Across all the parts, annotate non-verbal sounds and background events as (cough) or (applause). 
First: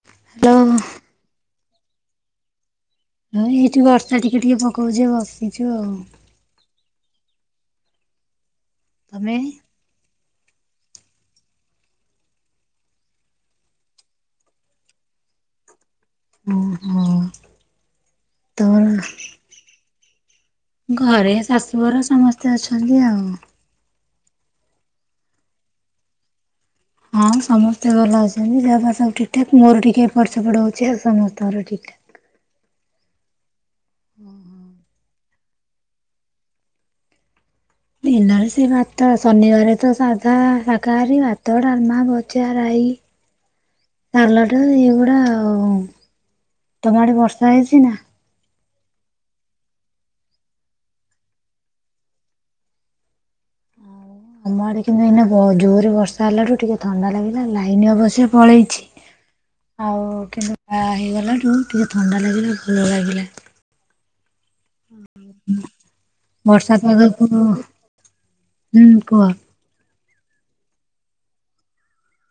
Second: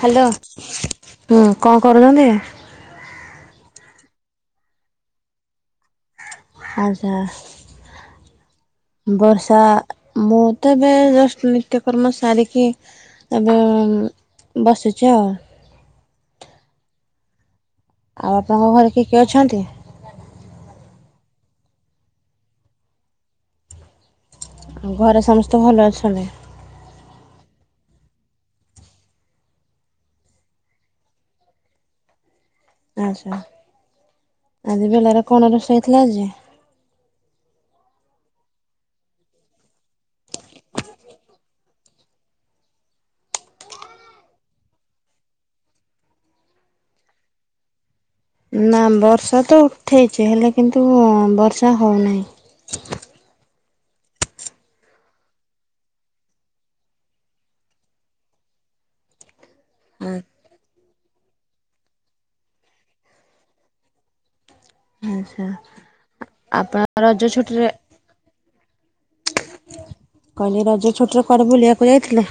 Hello, ହୁଁ କଣ କରୁଛନ୍ତି? ହଁ ଏଇଠି ବର୍ଷା ଟିକେ ଟିକେ ପକଉଚି, ବସିଚୁ ଆଉ। ଆଚ୍ଛା ତମେ? ବର୍ଷା ମୁଁ ତ ଏବେ ଜଷ୍ଟ ନିତ୍ୟକର୍ମ ସାରିକି ଏବେ ବସିଛି ଆଉ। ହୁଁ-ହୁଁ। ଆଉ ଆପଣଙ୍କ ଘରେ କିଏ-କିଏ ଅଛନ୍ତି? ଘରେ ଶାଶୁଘର ସମସ୍ତେ ଅଛନ୍ତି ଆଉ। ଆଉ ଘରେ ସମସ୍ତେ ଭଲ ଅଛନ୍ତି? ହଁ ସମସ୍ତେ ଭଲ ଅଛନ୍ତି ଯାହାହଉ ସବୁ ଠିକ୍ ଠାକ୍ ମୋର ଟିକେ ଏପଟସେପଟ ହଉଚି ଆଉ ସମସ୍ତଙ୍କର ଠିକ୍ ଠାକ୍। ଆଚ୍ଛା ଆଜି ବେଲାରେ କଣ ରୋଷେଇ ହେଇଥିଲା ଆଜି? ଦିନରେ ସେ ଭାତ ଶନିବାର ତ ସାଧା ସାକାହାରୀ ଭାତ, ଡାଲମା, ଭଜା, ରାଇ ସାଲଟ ଏଇଗୁଡ଼ା ଆଉ। ତମ ଆଡେ ବର୍ଷା ହେଇଚି ନା? ନା ବର୍ଷା ତ ଉଠେଇଛି ହେଲେ କିନ୍ତୁ ବର୍ଷା ହଉନାହିଁ। ଆମ ଆଡ଼େ କିନ୍ତୁ ଏଇନା ଜୋରରେ ବର୍ଷା ହେଲାଠୁ ଟିକେ ଥଣ୍ଡା ଲାଗିଲା ଲାଇନ ଅବଶ୍ୟ ପଳେଇଛି। ଆଉ କିନ୍ତୁ ବାହା ହେଇଗଲାଠୁ ଟିକେ ଥଣ୍ଡା ଲାଗିଲା ଭଲ ଲାଗିଲା। ଆଚ୍ଛା ବର୍ଷା ଆପଣ ରଜ ପାଗକୁ ଛୁଟିରେ ହୁଁ କୁହ। କାଲି ରଜ ଛୁଟିରେ କୁଆଡ଼େ ବୁଲିବାକୁ ଯାଇଥଲେ?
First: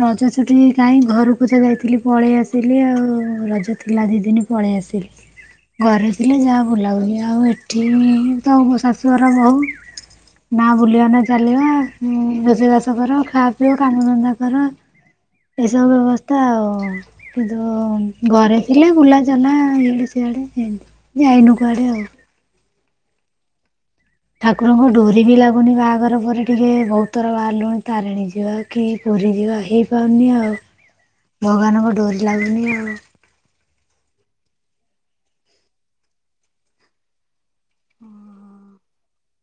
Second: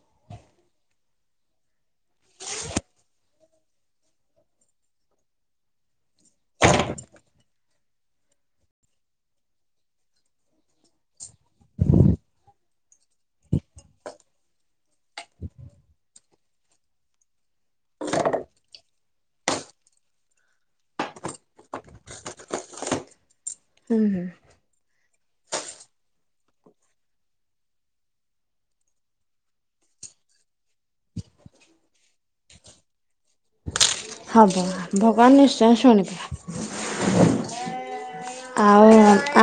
ରଜ ଛୁଟି କାହିଁ ଘରକୁ ତ ଯାଇଥିଲି ପଳେଇ ଆସିଲି ଆଉ ରଜ ଥିଲା ଦି ଦିନ। ପଳେଇ ଆସଲି। ଘରେ ଥିଲେ ଯାହା ବୁଲାବୁଲି ଆଉ ଏଠି ତ ମୁଁ ଶାଶୁଘର ବୋହୂ ନା ବୁଲିବା ନା ଚାଲିବା ରୋଷେଇ ବାସ କର ଖାଆ ପିଇଅ କାମ ଧନ୍ଦା ତର ଏସବୁ ବ୍ୟବସ୍ଥା ଆଉ। କିନ୍ତୁ ଘରେ ଥିଲେ ବୁଲାଚାଲା ଇଆଡେ ସିଆଡେ ଯାଇନୁ କୁଆଡେ ଆଉ। ହୁଁ। ଠାକୁରଙ୍କ ଡୋରି ବି ଲାଗୁନି ବାହାଘର ପରେ ଟିକେ ବହୁତ୍ ଥର ବାହାରିଲୁଣି ତାରିଣୀ ଯିବାକୁ। କି ପୁରୀ ଯିବା ହେଇପାରୁନି ଆଉ ଭଗବାନଙ୍କ ଡୋରି ଲାଗୁନି ଆଉ। ହବ ଭଗବାନ ନିଶ୍ଚୟ ଶୁଣିବେ। ଆଉ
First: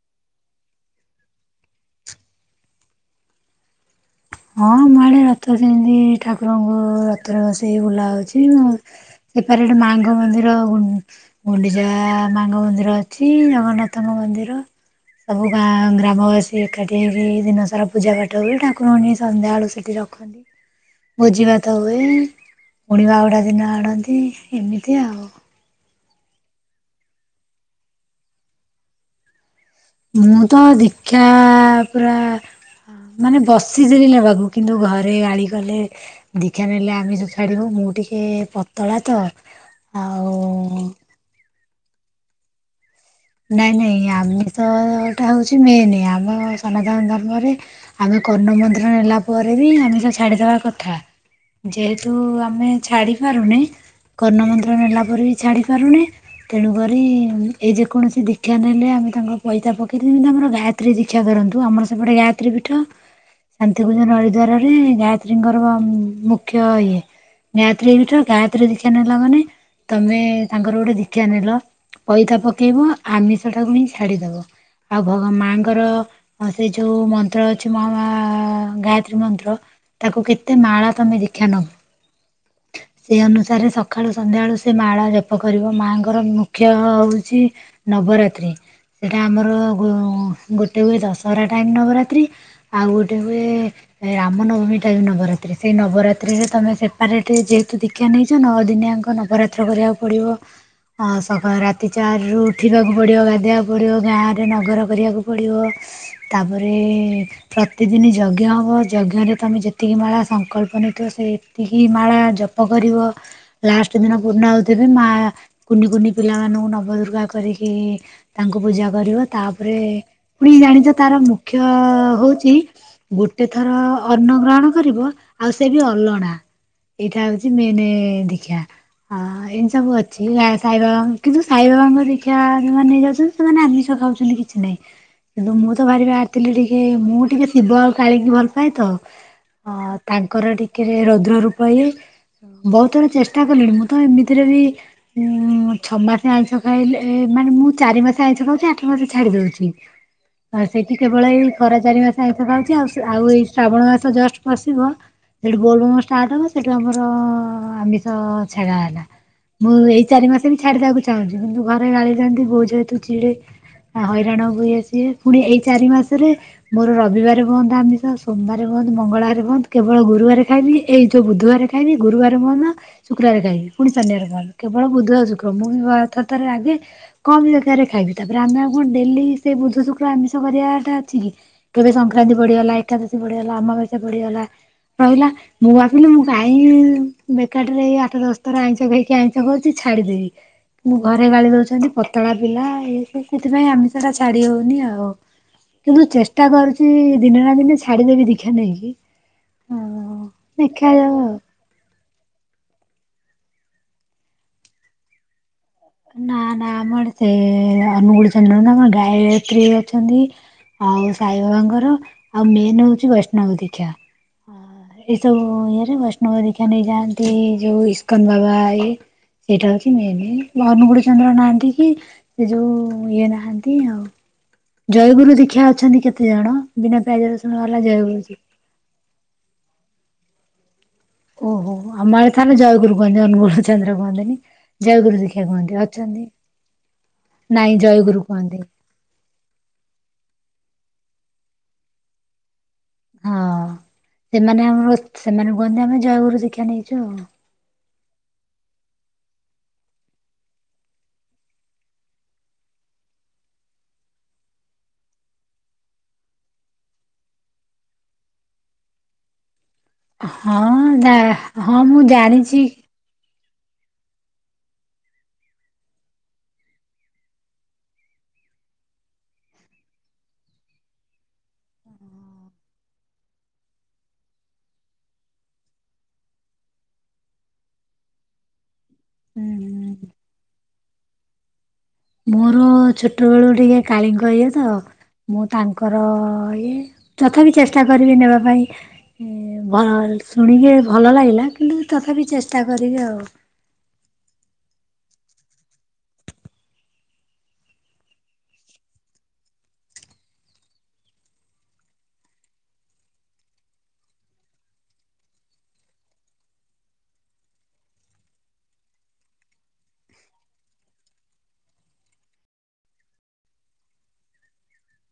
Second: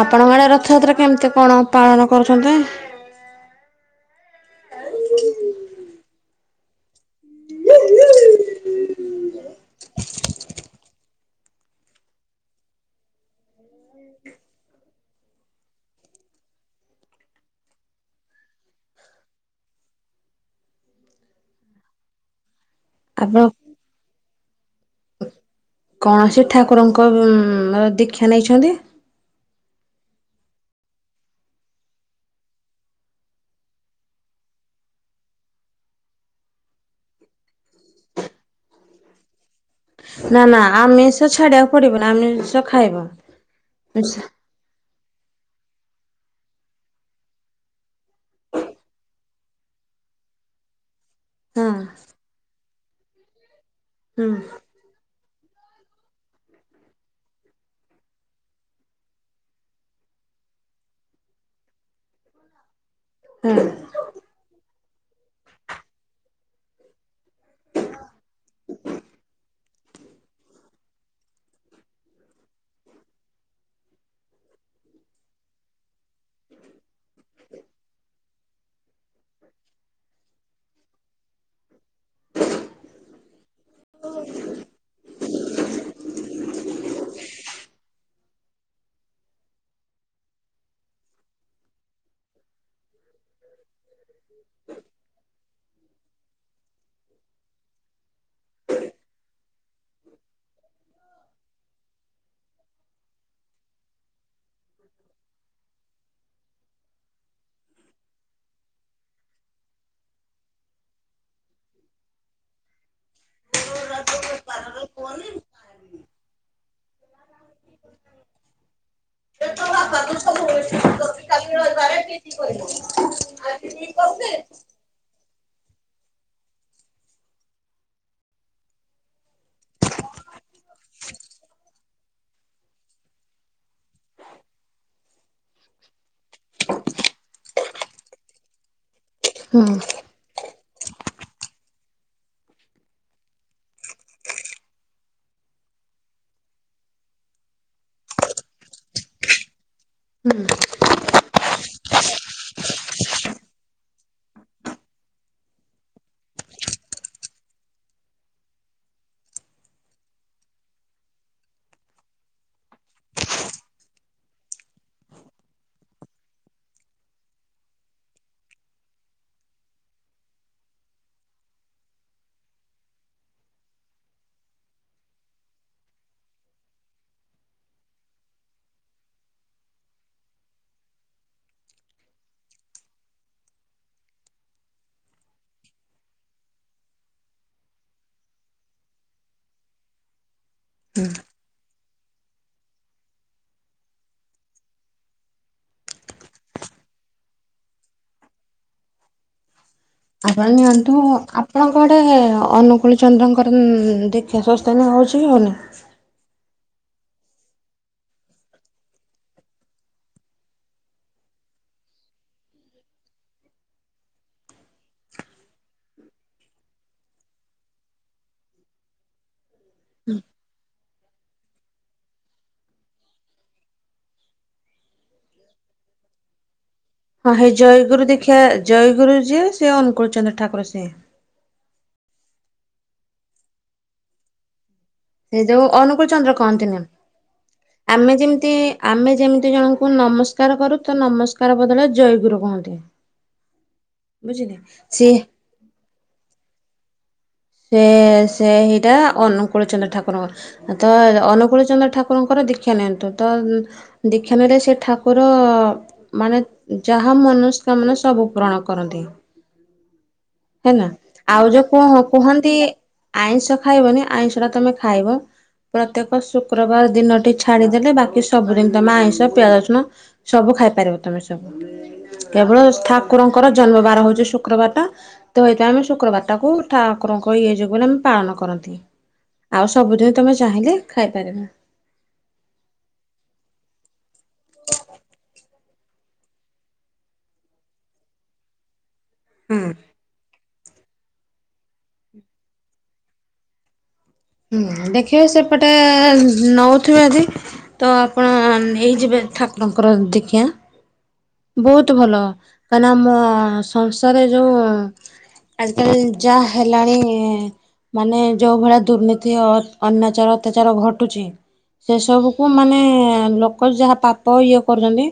ଆପଣମାନେ ରଥଯାତ୍ରା କେମିତି କଣ ପାଳନ କରୁଛନ୍ତି? ହଁ ଆମ ଆଡ଼େ ରଥ ସେମିତି ଠାକୁରଙ୍କୁ ରଥରେ ବସେଇି ବୁଲା ହଉଛି। ମୁଁ ସେପାରେଟ୍ ମାଆଙ୍କ ମନ୍ଦିର ଗୁଣ୍ଡିଚା ମାଆଙ୍କ ମନ୍ଦିର ଅଛି ଜଗନ୍ନାଥଙ୍କ ମନ୍ଦିର। ସବୁ ଗାଁ ଗ୍ରାମବାସୀ ଏକାଠି ହେଇକି ଦିନସାରା ପୂଜା ପାଠ ହୁଏ। ଠାକୁରଙ୍କୁ ଆଣି ସ ସନ୍ଧ୍ୟା ଆଳୁ ସେଠି ରଖନ୍ତି ଭୋଜି ଭାତ ହୁଏ। ପୁଣି ଆପଣ ବାହୁଡ଼ା ଦିନ ଆଣନ୍ତି ଏମିତି ଆଉ। କୌଣସି ଠାକୁରଙ୍କ ଦୀକ୍ଷା ନେଇଛନ୍ତି। ମୁଁ ତ ଦୀକ୍ଷା ପୁରା ମାନେ ବସିଥିଲି ନେବାକୁ କିନ୍ତୁ ଘରେ ଗଳି କଲେ। ଦୀକ୍ଷା ନେଲେ ଆମିଶ ଛାଡିବୁ ମୁଁ ଟିକେ ପତଳା ତ ନା ନା ଆଉ ଆମିଷ ଛାଡିବାକୁ ପଡିବନି ଆମିସ ଖାଇବ। ନାଇଁ ହଁ ନାଇଁ ଆମିଷଟା ହଉଛି ମେନ୍ ଆମ ସନାତନ ଧର୍ମରେ। ଆମେ କର୍ଣ୍ଣମନ୍ତ୍ର ନେଲା ପରେ ବି ଆମିସ ଛାଡ଼ିଦେବା କଥା। ଯେହେତୁ ଆମେ ଛାଡି ପାରୁନେ ହୁଁ କର୍ଣ୍ଣମନ୍ତ୍ର ନେଲା ପରେ ବି ଛାଡି଼ ପାରୁନେ ତେଣୁ କରି ଆଇଯେ କୌଣସି ଦୀକ୍ଷା ନେଲେ ଆମେ ତାଙ୍କ ପଇତା ପକେଇଦେଲେ ଯେମିତି ଆମର ଗାୟାତ୍ରୀ ଦୀକ୍ଷା କରନ୍ତୁ ଆମର ସେପଟେ ଗାୟ ଗାକ୍ଷତ୍ରୀ ପୀଠ ହୁଁ ଶାନ୍ତିପୂଜନ ହରିଦ୍ୱାରରେ ଗାୟତ୍ରୀଙ୍କର ମୁଖ୍ୟ ଇଏ। ଗାୟତ୍ରୀ ପୀଠ ଗାୟତ୍ରୀ ଦିକ୍ଷା ନେଲା ମାନେ ତମେ ତାଙ୍କର ଗୋଟେ ଦୀକ୍ଷା ନେଲ ପଇତା ପକେଇବ ଆମିଷଟାକୁ ହିଁ ଛାଡିଦବ। ଆଉ ଭଗ ମାଙ୍କର ସେ ଯୋଉ ମନ୍ତ୍ର ଅଛି ମ ହା ମା ଗାୟତ୍ରୀ ୟତ୍ରୀ ମନ୍ତ୍ର ତାକୁ କେତେ ମାଳା ତମେ ଦିକ୍ଷା ନବ। (unintelligible) ସେହି ଅନୁସାରେ ସଖାଳୁ ସନ୍ଧ୍ୟାବେଳୁ ସେ ମାଳ ଜପ କରିବ ମାଆଙ୍କର ମୁଖ୍ୟ ହେଉଛି। ନବରାତ୍ରି। ସେଇଟା ଆମର ଗୋ ଗୋଟେ ହୁଏ ଦଶହରା ଟାଇମ୍ ନବରାତ୍ରି ଆଉ ଗୋ ଗୋଟେ ହୁଏ ରାମ ନବମୀ ଠାରୁନବରାତ୍ରି ସେଇ ନବରାତ୍ରିରେ ତମେ ସେପାରେ ଟ୍ ଯେହେତୁ ଦିକ୍ଷା ନେଇଛ ନଅ ଦିନିଆଙ୍କ ନବରାତ୍ର କରିବାକୁ ପଡିବ ଆ ସକାଳ ରାତି ଚାରି ରୁ ଜିବାକୁ ପଡ଼ିବ, ଗାଧୋଇବାକୁ ପଡ଼ିବ, ଗାଁରେ ନଗର କରିବାକୁ ପଡ଼ିବ ତାପରେ ପ୍ରତିଦିନ ଯଜ୍ଞ ହବ ଯଜ୍ଞ ରେ ତମେ ଯେତିକି ମାଳା ସଂକଳ୍ପ ନେଇ ଥିବ ସେଇ ତିକି ମାଳ ଜପ କରିବ। ଲାଷ୍ଟ ଦିନ ପୂର୍ଣ୍ଣାହୁତି ଦେବେ ମା କୁନି କୁନି ପିଲାମାନଙ୍କୁ ନବ ଦୁର୍ଗା କରିକି କି ତାଙ୍କୁ ପୂଜା କରିବ ତାପରେ ପୁଣି ଜାଣିଛ ତାର ମୁଖ୍ୟ ହଉଛି ଗୋଟେ ଥର ଅନ୍ନ ଗ୍ରହଣ। କରିବ ଆଉ ସେ ବି ଅଲଣା ଏଇଟା ହଉଛି ମେନ ଦୀକ୍ଷା। ହଁ ଏନ ସବୁ ଅଛିଆଉ ସାଇବାବା କିନ୍ତୁ ସାଇବାବାଙ୍କର ଦୀକ୍ଷା ଜଉମନେ ନେଇଯାଉଛନ୍ତି ସେମାନେ ଆମିଷ ଖାଉଛନ୍ତି କିଛି ନାହିଁ। କିନ୍ତୁ ମୁଁ ତ ବାହାରି ବାରିଥିଲି ଟିକେ ମୁଁ ଟିକେ ଶିବ ଆଉ କାଳିକି ଭଲ ପାଏ ତ ହୁଁ। ଅ ତାଙ୍କର ଟିକେରେ ରୁଦ୍ର ରୂପ ହେଇ ବହୁତ ଥର ଚେଷ୍ଟା କଲିଣି ମୁଁ ତ ଏମିତିରେ ବି ଉ ଛଅ ମାସେ ଆଇଁଷ ଖାଇଲେ ଏ ମାନେ ମୁଁ ଚାରି ମାସ ଆଇଁଷ ଖାଉଛି ଆଠ ମାସ ଛାଡି ଦଉଛି। ଆଉ ହୁଁ ସେଇଠି କେବଳ ଏଇ ଖରା ଚାରି ମାସ ଆଇସ ଖାଉଛି ଆଉ ସେ ଆଉ ଏଇ ଶ୍ରାବଣ ମାସ ଜଷ୍ଟ ପଶିବ ସେଠୁ ବୋଲବମ ଷ୍ଟାର୍ଟ ହବ ସେଠୁ ଆମର ଆମିଷ ଛାଡା ହେଲା। ମୁଁ ଏଇ ଚାରି ମାସ ବି ଛାଡିଦବାକୁ ଚାହୁଁଛି କିନ୍ତୁ ଘରେ ଗାଳି ଦିଅନ୍ତି ବୋଉ ଯେହେତୁ ଚିଡେ। ଆ ହଇରାଣ ହୁଏ ସିଏ ପୁଣି ଏଇ ଚାରି ମାସରେ ମୋର ରବିବାର ବନ୍ଦ ଆମିଷ ସୋମବାର ବନ୍ଦ ମଙ୍ଗଳବାର ବନ୍ଦ କେବଳ ଗୁରୁବାର ଖାଇନି ଏଇ ଯୋଉ ବୁଧବାର ଖାଇବି ଗୁରୁବାର ମହନ ଶୁକ୍ରବାରେ ଖାଇବି ପୁଣି ଶନିବାରେ ଖାଇବି କେବଳ ବୁଧ ଆଉ ଶୁକ୍ର ମୁଁଥ ଉତରେ ଆଗେ। କମ ଜାଗାରେ ଖାଇବି ତାପରେ ଆମେ ଆଉ କଣ ଡେଲି ସେ ବୁଧ ଶୁକ୍ର ଆମିଷ କରିବାଟା ଅଛି କି? କେବେ ସଂକ୍ରାନ୍ତି ପଡ଼ିଗଲା, ଏକାଦଶୀ ପଡ଼ିଗଲା, ଅମାବାସ୍ୟା ପଡିଗଲା ସ ଇଲା। ମୁଁ ଭାବିଲି ମୁଁ କାହିଁ ବେକାରଟରେଇ ଆଠ ଦଶ ଥର ଆଇଁସ ଖାଇକି ଆଇଁସ ଖାଉଛି ଛାଡିଦେବି। ମୁଁ ଘରେ ଗାଳି ଦଉଛନ୍ତି ପତଳା ପିଲା ଏଇ ସବୁ ସେଥିପାଇଁ ଆମିସ ଟା ଛାଡି ହଉନି ଆଉ। କିନ୍ତୁ ଚେଷ୍ଟା କରୁଛି ଦିନେ ନା ଦିନେ ଛାଡିଦେବି ଦୀକ୍ଷା ନେଇକି। ଆଉ ଆପଣ ନିଅନ୍ତୁ ଦେଖାଯାଉ ଆପ୍ ଆଉ। ଆପଣଙ୍କ ଗଟେ ଅନୁକୂଳ ଚନ୍ଦ୍ରଙ୍କର ଉ ଦୀକ୍ଷା ସଂସ୍ଥାନ ହେଉଛି କି ହେଉନି? ନା ନା ଆମର ସେ ଅନୁଗୁଳ ଚନ୍ଦ୍ର ନୁହେଁ ଆମର ଗାାୟତ୍ରୀ ଅଛନ୍ତି। ଆଉ ସାଇବାବାଙ୍କର ଆଉ ମେନ୍ ହଉଛି ବୈଷ୍ଣବ ଦୀକ୍ଷା। ଏଇ ସବୁ ଇଏରେ ବୈଷ୍ଣବ ଦୀକ୍ଷା ନେଇଯାଆନ୍ତି ଯୋଉ ଇସ୍କନ ବାବା ଏଇ ସେଇଟା ହଉଛି ମେନ୍। ଅନୁଗୁଳ ଚନ୍ଦ୍ର ନାହାନ୍ତି କି ସେ ଯୋଉ ଇଏ ନାହାନ୍ତି ଆଉ। ଜୟଗୁରୁ ଦୀକ୍ଷା ଅଛନ୍ତି କେତେ ଜଣ ବିନା ପିଆଜ ହଁ ହେଇ ରସୁଣ ବାଲା ଦୀକ୍ଷା ଜୟଗୁରୁ। ଜୟଗୁରୁ ଯିଏ ସେ ଅନୁଙ୍କୁଳଚନ୍ଦ୍ର ଠାକୁର ସିଏ। ଓହୋ ଆମ ଆଡେ ତାହେଲେ ଜୟଗୁରୁ କହନ୍ତି ଅନୁଗୁଳ ଚନ୍ଦ୍ର କୁହନ୍ତିନି। ଜୟଗୁରୁ ସେ ଦୀକ୍ଷା ଯୋଉ କୁହନ୍ତି ଅନୁକୂଳ ଅଛନ୍ତି ଚନ୍ଦ୍ର କହନ୍ତିନି ନାଇଁ ଆମେ ଜୟଗୁରୁ ଯେମିତି କୁହନ୍ତି। ଆମେ ଯେମିତି ଜଣଙ୍କୁ ନମସ୍କାର କରୁ ତ ନମସ୍କାର ବଦଳରେ ଜୟଗୁରୁ କୁହନ୍ତି। ହଁ ସେମାନେ ଆମର ସିଏ ସେମାନେ କୁହନ୍ତି ଆମେ ଜୟଗୁୁର ଦୀକ୍ଷା ନେଇଛୁ ଆଉ। ସେ ସେ ହେଇଟା ଅନୁକୂଳଚନ୍ଦ୍ର ଠାକୁରଙ୍କର। ତ ଅନୁକୁଳ ଚନ୍ଦ୍ର ଠାକୁରଙ୍କର ଦୀକ୍ଷା ନିଅନ୍ତୁ ତ ଦୀକ୍ଷା ନେଲେ ସେ ଠାକୁର ମାନେ ଯାହା ମନସ୍କାମାନା ସବୁ ପୂୁରଣ କରନ୍ତି। ହେନା ହଁ ଯା ଆଉ ଯୋଉ ହଁ କହ ମୁଁ କୁହନ୍ତି ଜାଣିଛି। ଆଇଁଷ ଖାଇବନି ଆଇଁଷ ଟା ତମେ ଖାଇବ। ପ୍ରତ୍ୟେକ ଶୁକ୍ରବାର ଦିନଟି ଛାଡିଦେଲେ ବାକି ସବୁଦିନି ତମେ ଆଇଁଷ ପିଆଜସୁଣ ସବୁ ଖାଇପାରିବ ତମେ ସବୁ। କେବଳ ଠାକୁରଙ୍କର ଜନ୍ମବାର ହଉଛି ଶୁକ୍ରବାର ଟା। ତ ଏଇଟା ଆମେ ଶୁକ୍ରବାର ଟାକୁ ଠାକୁରଙ୍କ ଇଏ ଯୋଗୁଁ ଆମେ ପାଳନ କରନ୍ତି। ଆଉ ହୁଁ ସବୁଦିନ ତମେ ଚାହିଁଲେ ଖାଇପାରିବ। ମୋର ଛୋଟ ବେଳୁ ଟିକେ କାଳୀଙ୍କ ଇଏ ତ ମୁଁ ତାଙ୍କୁ ତାଙ୍କର ଇଏ ତଥା ବିି ଚେଷ୍ଟା କରିବି ନେବା ପାଇଁ। ହୁଁ। ଭଲ ଶୁଣିକି ଭଲ ଲାଗିଲା କିନ୍ତୁ ତଥାପି ଚେଷ୍ଟା କରିବି ଆଉ। ହୁଁ ଦେଖିବେ ସେପଟେ ନଉଥିବେ ଯଦି। ତ ଆପଣ ନେଇଯିବେ ଠାକୁରଙ୍କର ଦୀକ୍ଷା। ବହୁତ ଭଲ କାହିଁନା ଆମ ସଂସାରରେ ଯୋଉ ଆଜିକାଲି ଯାହା ହେଲାଣି ମାନେ ଯେଉଁ ଭଳିଆ ଦୁର୍ନୀତି ଅନ୍ୟାଚାର ଅତ୍ୟାଚାର ଘଟୁଛି ସେ ସବୁକୁୁ ମାନେ ଲୋକ ଯାହା ପାପ ଇଏ କରୁଛନ୍ତି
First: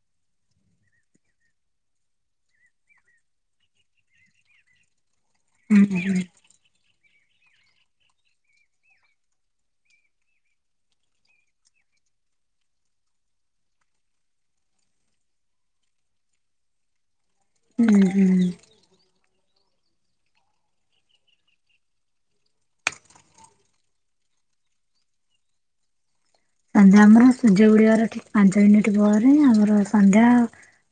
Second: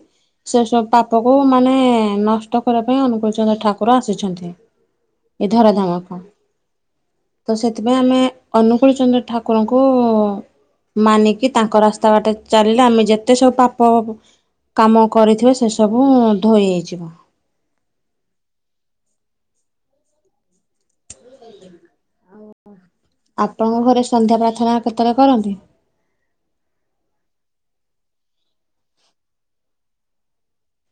ସେ ସବୁ ପାପକୁ ମାନେ ନଷ୍ଟ କରିବା ପାଇଁ ଅନୁକୂଳ ଚନ୍ଦ୍ର ଠାକୁର ଆସିଛନ୍ତି। ଏ ଧରା ହୁଁ ହୁଁ ଧାମକ। ତ ସେଥିପାଇଁ ଆମେ ଅନୁକୂଳ ଚନ୍ଦ୍ର ଠାକୁରଙ୍କୁ ମାନିକି ତାଙ୍କ ରାସ୍ତା ବାଟେ ଚାଲିଲେ ଆମେ ଯେତେ ସବୁ ପାପ କାମ କରିଥିବେ ସେ ସବୁ ଧୋଇ ହେଇଯିବ। ହୁଁ ହୁଁ। ଆପଣଙ୍କ ଘରେ ସନ୍ଧ୍ୟା ପ୍ରାର୍ଥନା କେତେବେଳେ କରନ୍ତି। ସନ୍ଧ୍ୟା ଆମର ସୂର୍ଯ୍ୟ ଉଡିବାର ଠିକ ପାଞ୍ଚ ମିନିଟ ପରେ ଆମର ସନ୍ଧ୍ୟା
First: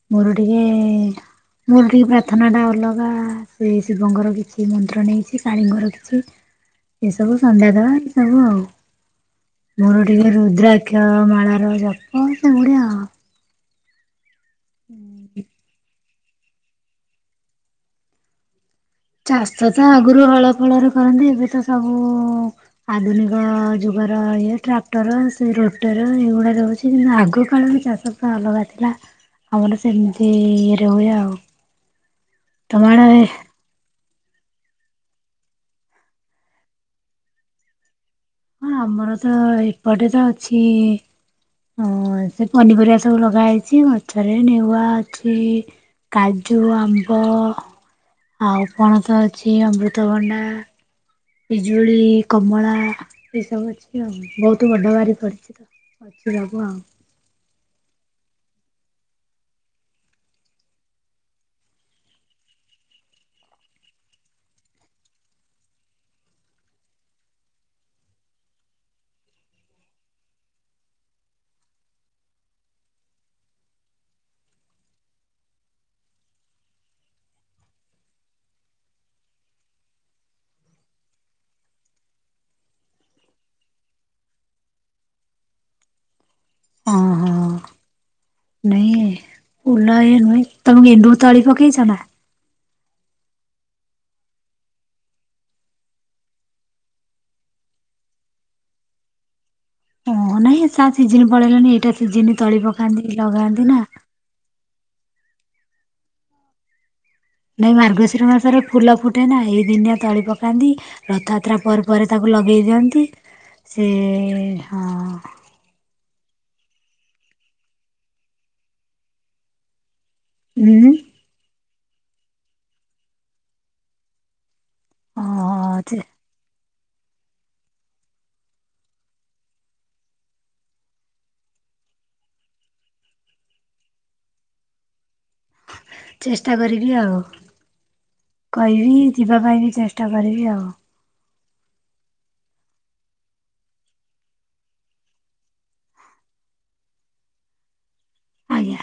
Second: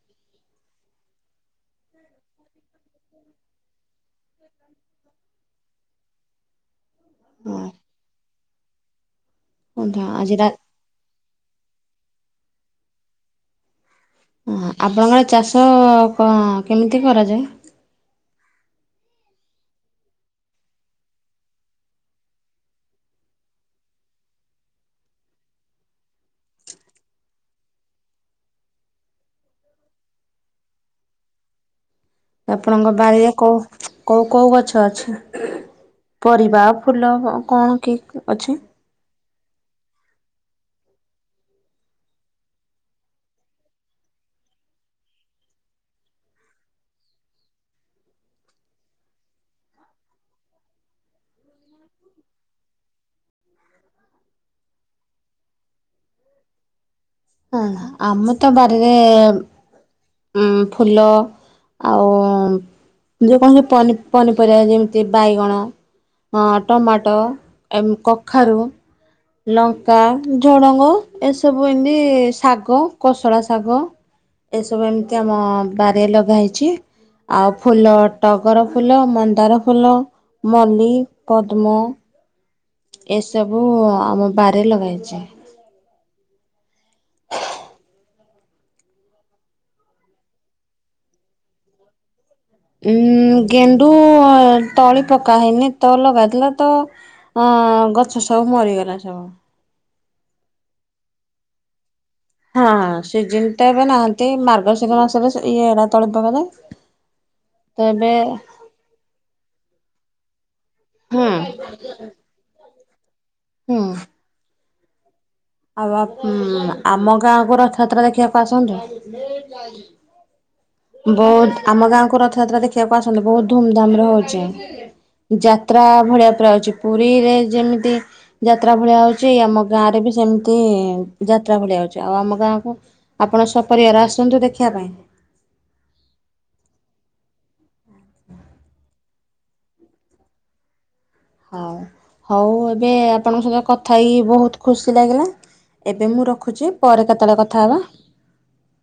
ମୁରୁଡିିକେ ମୋର ଟିକେ ପ୍ରାର୍ଥନାଟା ଅଲଗା ସେ ଶିବଙ୍କର କିଛି ମନ୍ତ୍ର ନେଇଛି କାଳୀଙ୍କର କିଛି। (inaudible) ଏ ସବୁ ସନ୍ଧ୍ୟା ଦବା ସବୁ ଆଉ ହଁ ମୋର ଟିକେ ଆଜି ରା ଦ୍ରାଗ୍ୟ ମାଳାର ଜପ ସେମତୀ ଆଉ। ଆପଣଙ୍କର ଚାଷ କଅ କେମିତି କରାଯାଏ। ଚାଷ ତ ଆଗରୁ ହଳ ଫଳରେ କରନ୍ତି ଏବେ ତ ସବୁ ଆଧୁନିକ ଯୁଗର ଇଏ ଟ୍ରାକ୍ଟର ସେ ରୋଟର ଏଇଗୁଡା ରହୁଛି କିନ୍ତୁ ଆଗ କାଳରେ ଚାଷ ଅଲଗା ଥିଲା ଆମର ସେମିତି ଇଏରେ ହୁଏ ଆଉ। ତମ ଆପଣଙ୍କ ଆଡ଼େ ବାରିରେ କଉ କଉ କଉ ଗଛ ଅଛି। ପରିବା ଫୁଲ କଣ କି ଅଛି। ହଁ ଆମର ତ ଏପଟେ ତ ଅଛି। ହଁ ସେ ପନିପରିବା ସବୁ ଲଗା ହେଇଛି। ମଛରେ ନେଉଆ ଅଛି। କାଜୁ, ଆମ୍ବ ଆଉ ପଣସ ଅଛି ଅମୃତଭଣ୍ଡା ପିଜୁଳି, କମଳା ଏସବୁ ଅଛି ଆଉ ବହୁତ ବଡ ବାରି କରିଛି। ଅଛି ଲକୁୁ ଆଉ। ହଁ ଆମ ତ ବାରିରେ ଉଁ ଫୁଲ ଆଉ ଯେକୌଣସି ପନି ପନିପରିବା ଯେମିତି ବାଇଗଣ ହଁ ଟମାଟୋ, ଏମ୍ କଖାରୁ ଲଙ୍କା, ଝଡ଼ଙ୍ଗ ଏସବୁ ଏମିତି ଶାଗ କୋଶଳା ଶାଗ। ସବୁ ଏମିତି ଆମ ବାରିରେ ଲଗା ହେଇଛି। ଆଉ ଫୁଲ ଟଗର ଫୁଲ, ମନ୍ଦାର ଫୁଲ, ମଲ୍ଲୀ, ପଦ୍ମ ଏସବୁ ଆମ ବାରିରେ ଲଗାହେଇଛି। ଓହୋ। (inaudible) ନାଇଁ ଓଲ ଏ ନୁହେଁ ତମେ ଗେଣ୍ଡୁ ତଳି ପକେଇଛ ନା। ଉଁ ଗେଣ୍ଡୁ ତଳି ପକା ହେଇନି ତ ଲଗାଇଥିଲା ତ। ହଁ ଗଛ ସବୁ ମରିଗଲା ସବୁ। ହଁ ନାଇଁ ତା ସିଜିିନ ପଳେଇଲାଣିି। ଏଇଟା ସିଜିିନି ତଳି ପକାନ୍ତି ଲଗାନ୍ତି ନା। ତେଇ ମାର୍ଗଶିର ମାସରେ ଏଇଡ଼ା ତଳି ପକାଯାଏ ନାଇଁ, ତ ଏବେ ମାର୍ଗଶିର ମାସରେ ଫୁଲ ଫୁଟେ ନା। ଏଇ ଦିନିଆ ତଳି ପକାନ୍ତି, ହୁଁ ରଥଯାତ୍ରା ପରେ ପରେ ତାକୁ କୁ ଲଗେଇ ଦିଅନ୍ତି। ସେ, ହୁଁ। ହଁ। ଆଉ ଆମ ଉମ୍ ଆମ ଗାଁକୁ ରଥଯାତ୍ରା ଦେଖିବାକୁ ଆସନ୍ତୁ? ଉଁ ବହୁତ, ଆମ ଗାଁକୁ ରଥଯାତ୍ରା ଦେଖିବାକୁ ଆସନ୍ତୁ? ବହୁତ ଧୁମଧାମରେ ହଉଛି। ଯାତ୍ରା ହଁ ଭଳିଆ ପୁରା ହଉଛି। ପୁରୀରେ ଯେମିତି ଯାତ୍ରା ଭଳିଆ ହଉଛି, ଆମ ଗାଁରେ ବି ସେମତି ଯାତ୍ରା ଭଳିଆ ହଉଛି। ଆଉ ଆମ ଗାଁକୁ ଆପଣ ସପରିବାର ଆସନ୍ତୁ ଦେଖିବା ପାଇଁ? ଚେଷ୍ଟା କରିବି ଆଉ। କହିବି, ଯିବା ପାଇଁ ବି ଚେଷ୍ଟା କରିବି ଆଉ। ହଉ। ହଉ ଏବେ ଆପଣଙ୍କ ସହିତ କଥା ହେଇକି ବହୁତ ଖୁସି ଲାଗିଲା ଏବେ ମୁଁ ରଖୁଛି, ପରେ କେତେବେଳେ କଥା ହେବା। ଆଜ୍ଞା।